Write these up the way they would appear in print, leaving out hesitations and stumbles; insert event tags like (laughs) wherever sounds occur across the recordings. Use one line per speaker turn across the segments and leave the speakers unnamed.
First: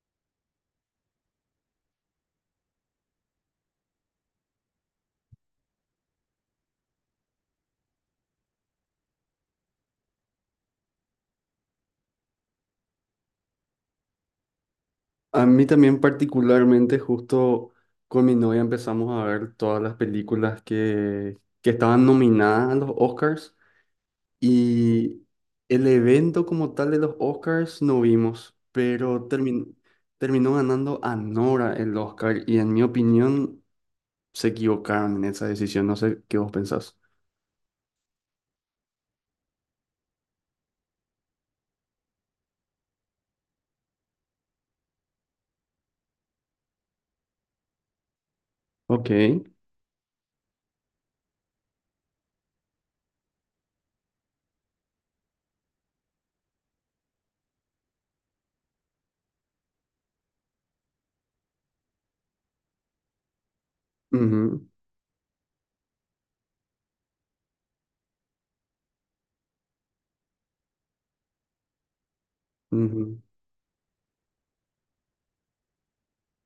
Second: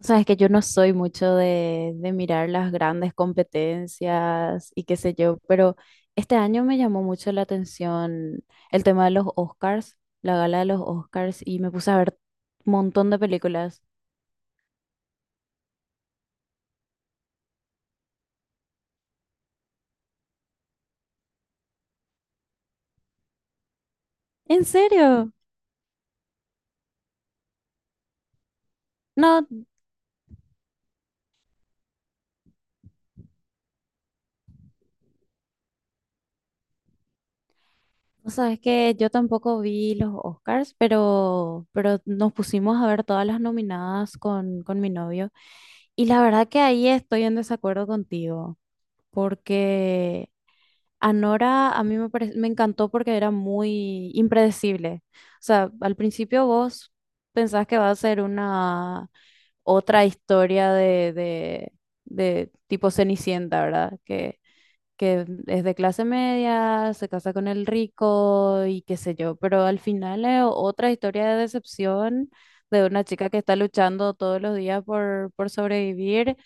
Sabes que yo no soy mucho de mirar las grandes competencias y qué sé yo, pero este año me llamó mucho la atención el tema de los Oscars, la gala de los Oscars, y me puse a ver un montón de películas.
A mí también particularmente, justo con mi novia empezamos a ver todas las películas que estaban nominadas a los Oscars
¿En
y
serio?
el evento como tal de los Oscars no vimos, pero
No,
terminó ganando Anora el Oscar y en mi opinión se equivocaron en esa decisión, no sé qué vos pensás.
sabes que yo tampoco vi los Oscars, pero nos pusimos a ver todas las nominadas con mi novio. Y la verdad que ahí estoy en desacuerdo contigo,
Ok.
porque... Anora a mí me encantó porque era muy impredecible. O sea, al principio vos pensás que va a ser una otra historia de tipo Cenicienta, ¿verdad?
Ujú,
Que es de clase media, se casa con el rico y qué sé yo, pero al final es otra historia de decepción de una
ujú.
chica que está luchando todos los días por sobrevivir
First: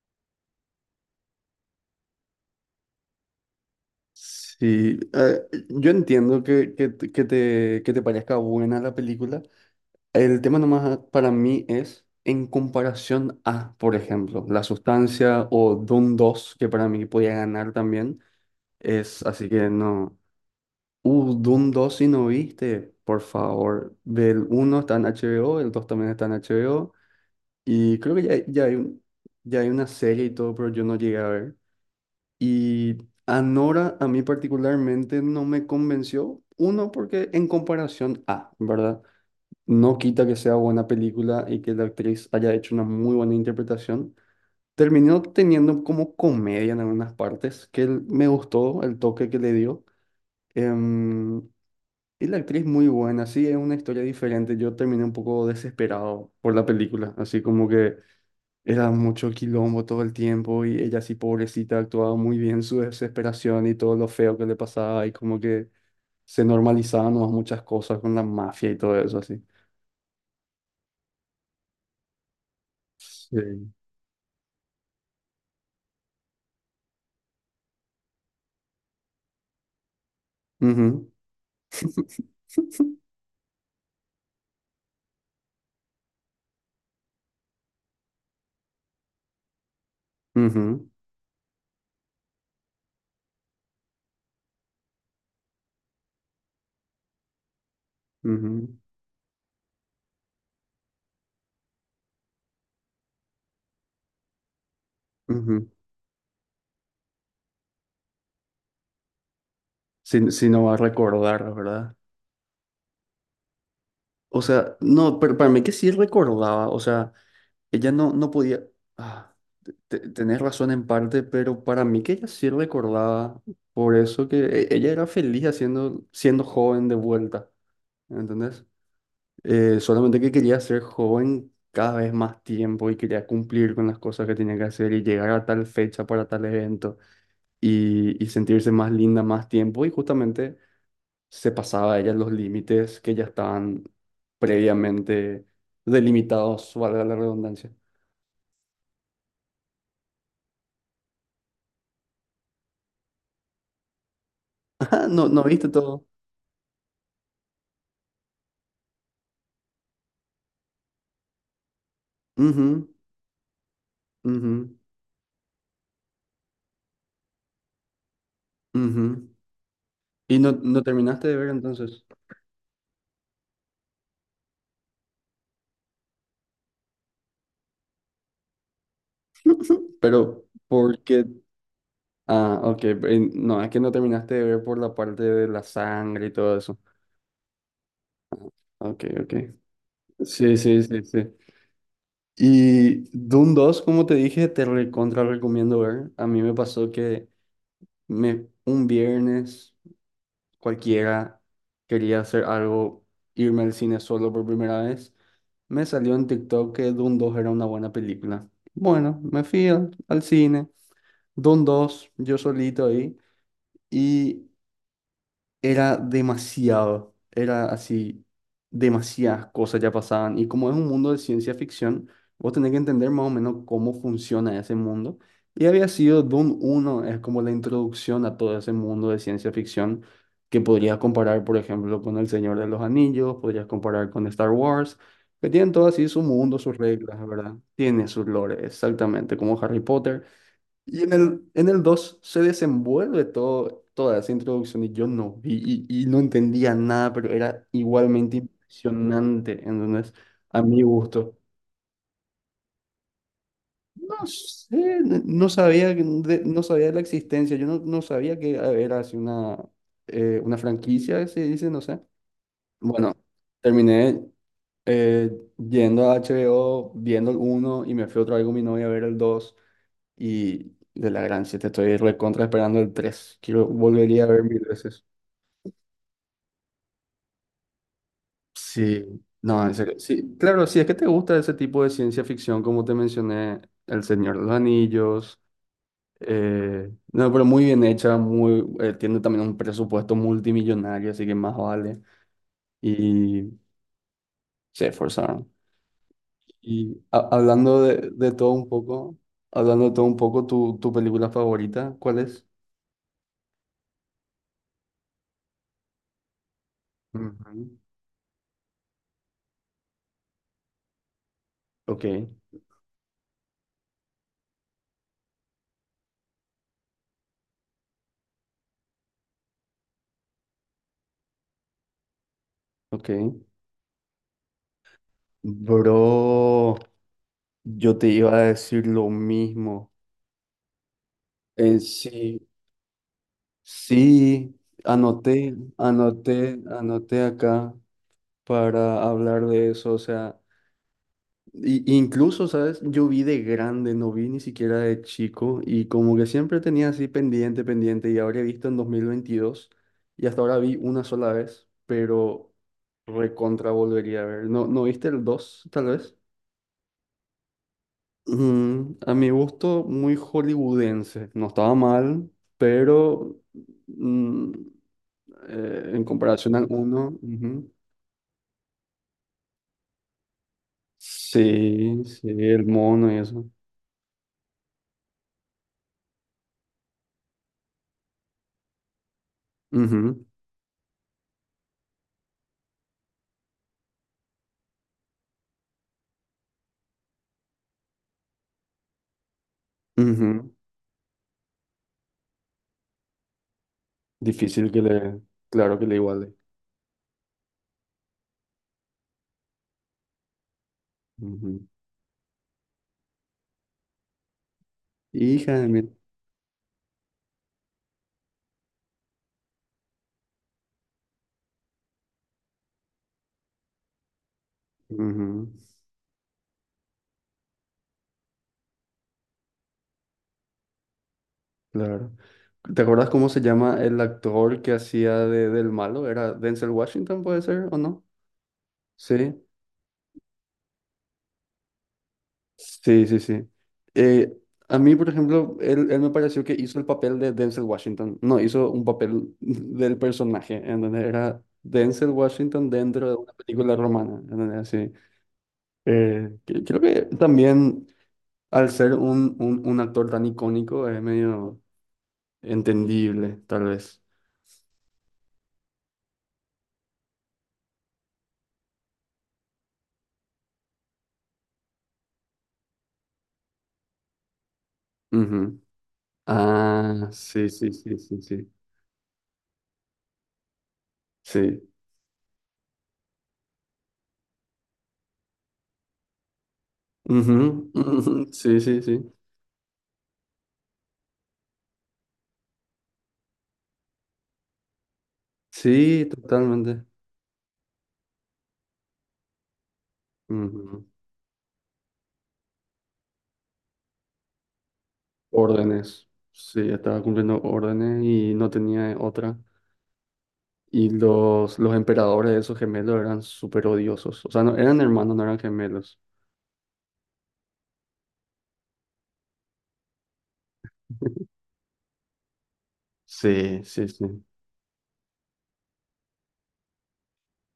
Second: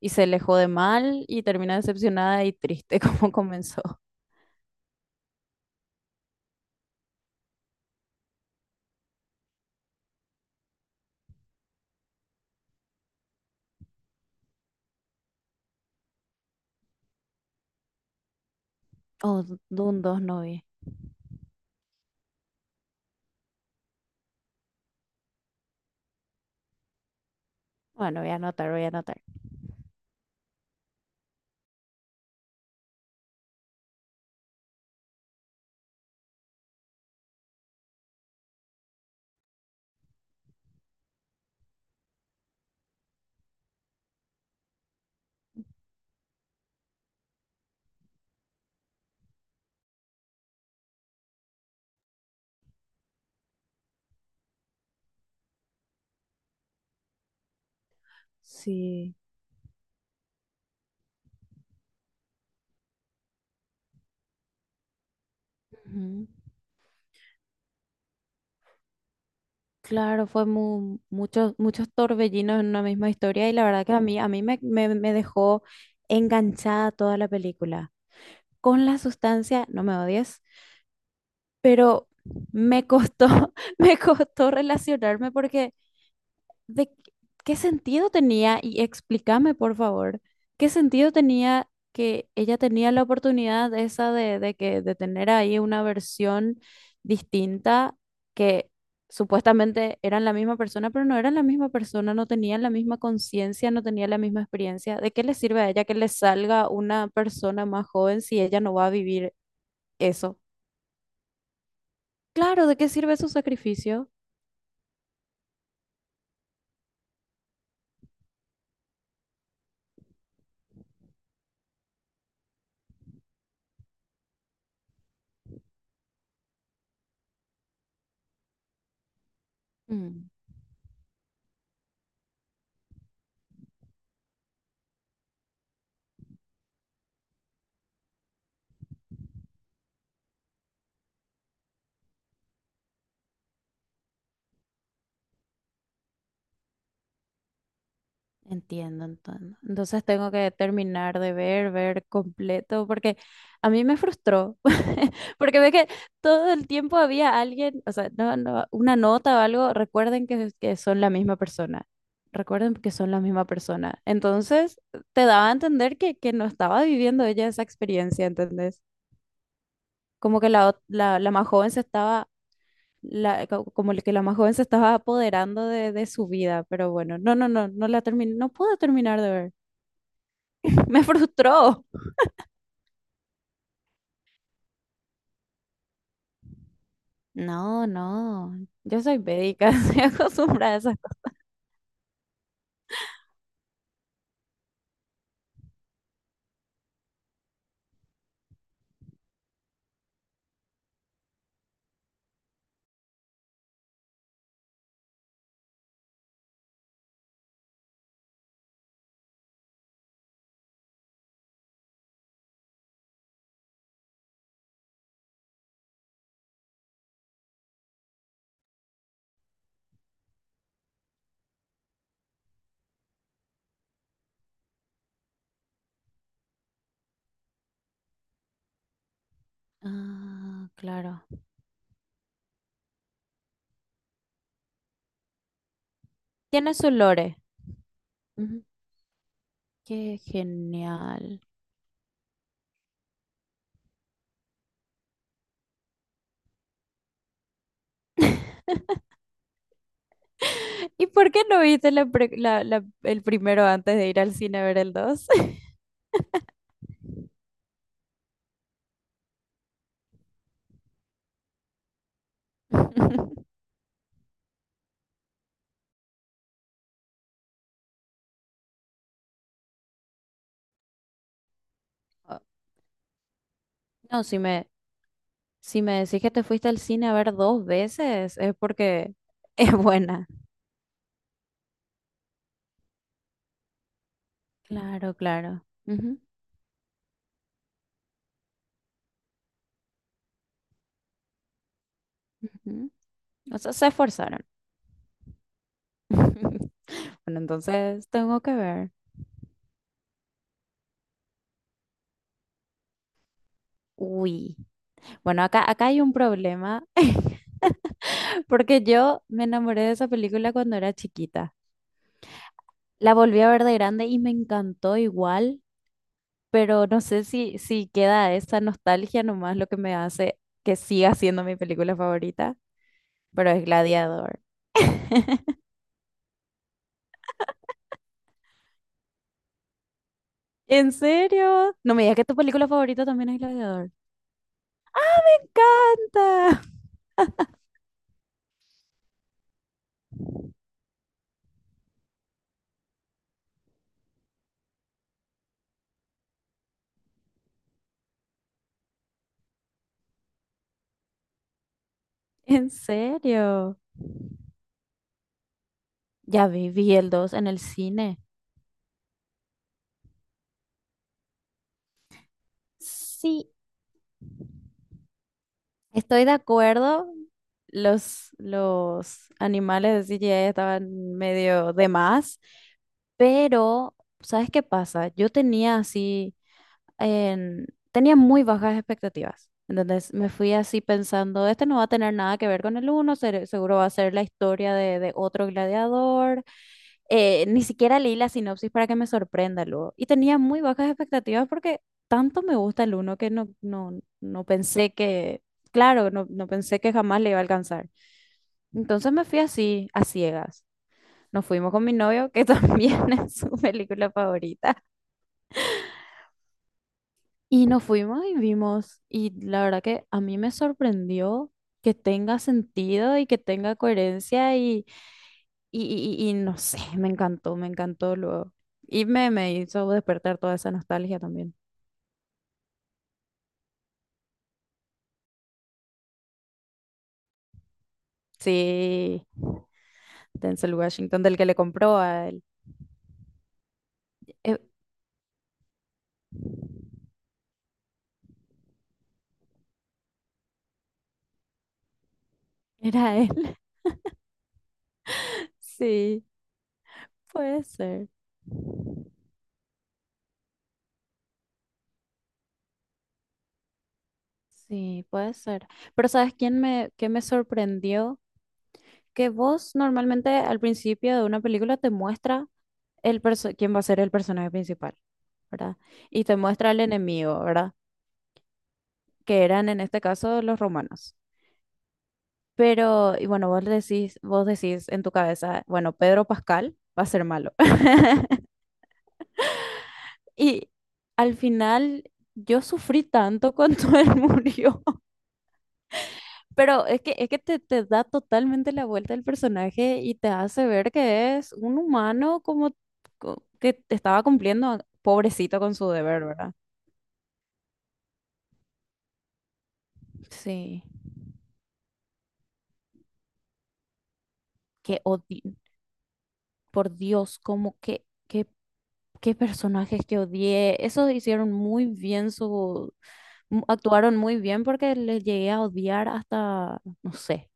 y se le jode mal y termina decepcionada y triste (laughs) como comenzó.
Sí, yo entiendo que te parezca buena la película. El tema nomás para mí es en comparación a, por ejemplo, La Sustancia o Doom 2, que para mí podía ganar también. Es
Oh,
así que
Dune
no.
dos no vi.
Doom 2 si no viste, por favor. Ve el 1, está en HBO, el 2 también está en HBO. Y creo
Bueno,
que
voy
ya,
a
ya
anotar,
hay,
voy a
un-
anotar.
ya hay una serie y todo, pero yo no llegué a ver. Y Anora a mí particularmente no me convenció. Uno, porque en comparación a, ¿verdad? No quita que sea buena película y que la actriz haya hecho una muy buena interpretación. Terminó teniendo como comedia en algunas partes, me gustó el toque que le dio. Em, y la actriz muy buena, sí, es una historia diferente. Yo terminé un poco desesperado por la película, así como que era
Sí,
mucho quilombo todo el tiempo y ella así pobrecita actuaba muy bien su desesperación y todo lo feo que le pasaba y como que
ujú.
se normalizaban nomás muchas cosas con la mafia y todo eso así.
Claro, fue mu- muchos, muchos torbellinos en una misma
Sí.
historia y la verdad que a mí me dejó enganchada toda la película. Con la sustancia, no me odies,
Ujú.
pero me costó, (laughs) me costó relacionarme porque ¿De qué qué sentido tenía? Y explícame, por favor, ¿qué
Ujú,
sentido tenía que ella tenía la oportunidad esa de de tener ahí una versión distinta que
ujú,
supuestamente eran la misma persona, pero no eran la misma persona, no tenían la misma conciencia, no tenían la misma experiencia? ¿De qué le sirve
ujú.
a ella que le salga una persona más joven si ella no va a vivir
Si,
eso?
si no va a recordar, ¿verdad?
Claro, ¿de qué sirve su sacrificio?
O sea, no, pero para mí que sí recordaba, o sea, ella no, no podía, ah, tenés razón en parte, pero para mí que ella sí recordaba, por eso que ella era feliz haciendo, siendo joven de vuelta, ¿entendés? Solamente
Mm.
que quería ser joven cada vez más tiempo y quería cumplir con las cosas que tenía que hacer y llegar a tal fecha para tal evento y sentirse más linda más tiempo y justamente se pasaba ella los límites que ya estaban previamente delimitados, valga la redundancia.
Entiendo, entiendo. Entonces tengo que terminar de ver, ver completo, porque a mí me frustró,
(laughs) Ajá,
(laughs)
no, no
porque
viste
ve que
todo.
todo el tiempo había alguien, o sea, no, no, una nota o algo, recuerden que son la misma persona, recuerden
Ujú,
que son la misma persona.
ujú,
Entonces te daba a entender que no estaba viviendo ella esa experiencia, ¿entendés?
ujú. Y
Como que
no,
la, ot-
no
la,
terminaste
la
de
más
ver
joven se
entonces.
estaba, como que la más joven se estaba apoderando de su vida, pero bueno, no, no la terminé, no pude terminar de ver.
(laughs) Pero,
(laughs)
¿por
Me
qué?
frustró.
Ah, ok. No, es que no terminaste de ver por la parte de la sangre y todo eso.
No, no.
Ah,
Yo
ok,
soy
ok.
védica, (laughs) estoy
Sí,
acostumbrada a
sí,
esas
sí,
cosas.
sí. Y Doom dos, como te dije, te recontra recomiendo ver. A mí me pasó que un viernes cualquiera, quería hacer algo, irme al cine solo por primera vez, me salió en TikTok que Dune 2 era una buena película. Bueno, me fui al cine, Dune 2, yo solito ahí, y era demasiado, era así, demasiadas cosas ya pasaban. Y como es un mundo de ciencia ficción, vos tenés que entender más o menos cómo funciona ese mundo. Y había sido Doom uno es como la introducción a todo ese mundo de ciencia ficción, que
Ah,
podrías
claro.
comparar, por ejemplo, con El Señor de los Anillos, podrías comparar con Star Wars, que tienen todo así su mundo,
Tiene
sus
su
reglas,
lore.
¿verdad? Tiene sus lores,
Ujú.
exactamente, como Harry
Qué
Potter. Y en
genial.
el 2 se desenvuelve todo, toda esa introducción, y yo no vi y no entendía nada, pero era igualmente impresionante, entonces, a mi
(laughs) ¿Y por
gusto.
qué no viste la pre- la- la- el primero antes de ir
No
al cine a
sé,
ver el 2?
no sabía de la existencia, yo no sabía que era así una franquicia, se dice, no sé. Bueno,
(laughs)
terminé eh, yendo a HBO, viendo el uno y me fui otra vez con mi novia a ver el dos. Y de la gran siete estoy
Oh,
recontra esperando el tres. Quiero,
No,
volvería a ver mil veces.
si me decís que te fuiste al cine a ver dos veces, es
Sí,
porque (laughs)
no,
es
en serio.
buena.
Sí, claro, si es que te gusta ese tipo de ciencia ficción, como te mencioné, El Señor de los
Claro,
Anillos.
claro. Ujú,
No, pero muy bien hecha, muy, tiene también un presupuesto multimillonario, así que más vale.
ujú.
Y
O sea, se esforzaron.
se esforzaron.
(laughs)
Y
Bueno, entonces tengo que ver.
hablando de todo un poco, tu película favorita, ¿cuál es?
Uy, bueno, acá hay un problema (laughs)
Ujú.
porque yo me enamoré de esa película cuando era chiquita.
Ok,
La volví a ver de grande y me encantó igual, pero no sé si queda esa nostalgia nomás lo que me hace que siga siendo mi película favorita,
ok.
pero es Gladiador. (laughs)
Bro, yo te iba a decir lo mismo.
¿En serio?
En
No me digas que tu
sí,
película favorita también es Gladiador.
sí, anoté, anoté,
¡Canta!
anoté acá para hablar de eso. O sea, y incluso, ¿sabes? Yo vi de grande, no vi ni siquiera de chico y como que siempre tenía así pendiente, pendiente y habré visto en 2022 y hasta ahora vi una sola vez,
(laughs)
pero
¿En
recontra
serio?
volvería a ver. ¿No, no viste el 2, tal vez?
Ya vi, vi el 2 en el cine.
A mi gusto, muy hollywoodense. No estaba mal, pero
Sí,
mm, en
estoy de
comparación al
acuerdo,
uno, ujú.
los animales de CGI estaban medio de
Sí, sí,
más,
el mono y eso.
pero ¿sabes qué pasa? Yo tenía así en- tenía muy bajas expectativas. Entonces
Ujú,
me fui así pensando, este no va a tener nada que ver con el uno, seguro va a ser la historia de otro gladiador. Ni siquiera leí la sinopsis para que me sorprenda luego. Y tenía
ujú.
muy bajas expectativas porque tanto me gusta el uno que no
Difícil que
pensé
le,
que,
claro que le
claro, no,
iguale.
no pensé que jamás le iba a alcanzar. Entonces me fui así, a ciegas. Nos
Ujú.
fuimos con mi novio, que (laughs) también es su película favorita.
Hija de mil.
Y nos fuimos y vimos, y la verdad que a mí me sorprendió que tenga sentido y que tenga coherencia
Ujú,
y, y y no sé, me encantó luego. Y me hizo despertar toda esa nostalgia también.
claro. ¿Te acuerdas cómo se llama el actor que hacía del malo? ¿Era Denzel Washington, puede ser, o no?
Sí,
Sí.
Denzel Washington, del que le compró a él.
Sí, sí, sí. Eh,
Eh,
a mí, por ejemplo, él me pareció que hizo el papel de Denzel Washington. No, hizo un papel (laughs) del personaje, en donde era Denzel Washington dentro de
¿Era él?
una
(laughs)
película romana, en donde así.
Sí,
Creo que
puede
también
ser.
al ser un actor tan icónico es medio entendible, tal vez.
Sí, puede ser. Pero ¿sabes qué me sorprendió? Que vos normalmente al principio de una película te muestra quién va a ser el personaje principal,
Ujú.
¿verdad? Y te muestra al
Ah,
enemigo,
sí, sí,
¿verdad?
sí, sí, sí.
Que eran en este caso los romanos.
Sí.
Pero, y bueno, vos decís en tu cabeza, bueno, Pedro Pascal va a ser
Ujú,
malo.
(laughs) ujú.
(laughs)
Sí, sí, sí.
Y al final yo sufrí tanto cuando él murió. (laughs)
Sí, totalmente.
Pero es que te da totalmente la vuelta el personaje y te hace ver que es un humano como que estaba cumpliendo, pobrecito, con su
Órdenes.
deber, ¿verdad?
Sí, estaba cumpliendo órdenes y no tenía otra.
Sí,
Y los emperadores de esos gemelos eran súper odiosos. O sea, no, eran
que
hermanos, no eran
odio.
gemelos.
Por Dios, como que, qué, qué personajes que odié. Esos hicieron muy bien su,
Sí, sí,
actuaron
sí.
muy bien porque les llegué a odiar hasta, no sé,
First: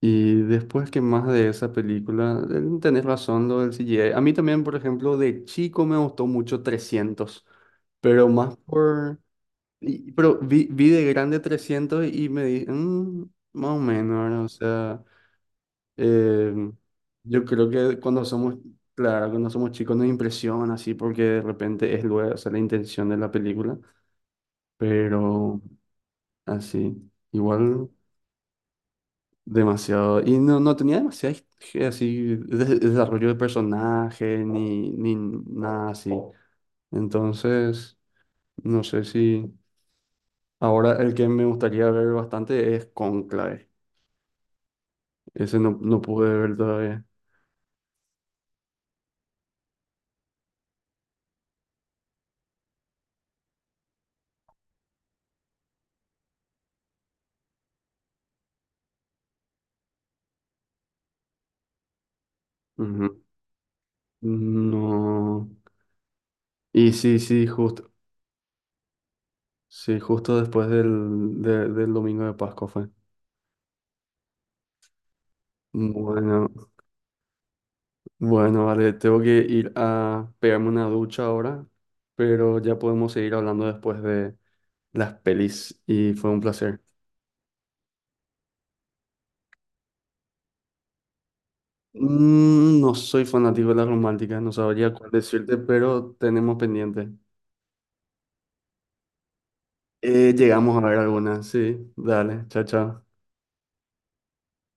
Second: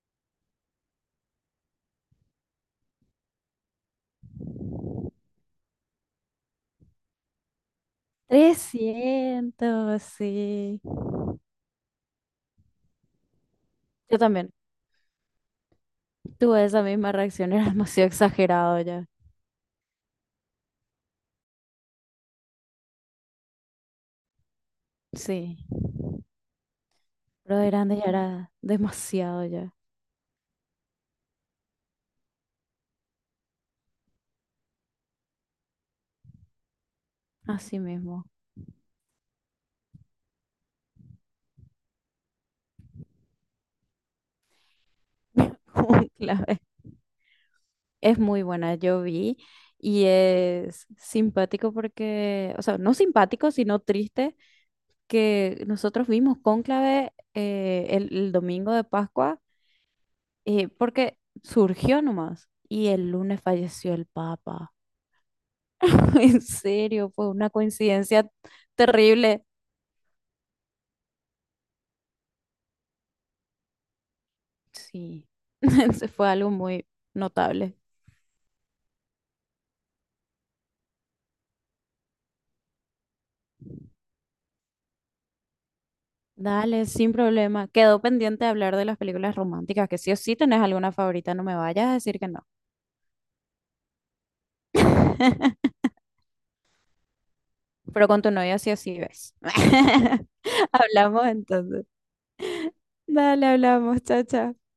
Y después, que más de esa película, tenés razón lo del CGI. A mí también, por ejemplo, de chico me gustó mucho 300, pero más por...
300
pero vi,
sí.
vi de grande 300 y me dije, más o
Yo
menos, ¿verdad? O
también
sea,
tuve
Eh,
esa misma
yo
reacción, era (laughs)
creo que
demasiado
cuando somos,
exagerado ya.
claro, cuando somos chicos nos impresiona así porque de repente es luego, o sea, la intención de la película,
Sí,
pero así,
pero de
igual
grande ya era demasiado ya,
demasiado. Y no tenía demasiado así desarrollo de personaje ni nada así.
así
Entonces,
mismo.
no sé si ahora el que me gustaría ver bastante es Conclave. Ese
(laughs)
no
Un
pude ver
clave.
todavía.
Es muy buena, yo vi y es simpático porque, o sea, no simpático, sino triste que nosotros vimos Cónclave, el domingo de Pascua, porque surgió nomás. Y el
Ujú.
lunes falleció el Papa.
No.
(laughs) En
Y
serio,
sí,
fue
sí,
una coincidencia terrible.
Justo después del, del domingo de Pascua fue.
Sí, (laughs) fue
Bueno,
algo muy notable.
bueno, vale, tengo que ir a pegarme una ducha ahora, pero ya podemos seguir hablando después de las pelis y fue un placer.
Dale, sin problema. Quedó pendiente de hablar de las películas románticas, que sí o sí tenés alguna favorita, no me vayas a decir que no.
No soy fanático de las románticas, no sabría cuál decirte,
(laughs)
pero tenemos pendiente.
Pero con tu novia sí o sí ves. (laughs)
Llegamos a ver
Hablamos
algunas,
entonces.
sí. Dale, chao, chao.
Dale, hablamos. Chao, chao.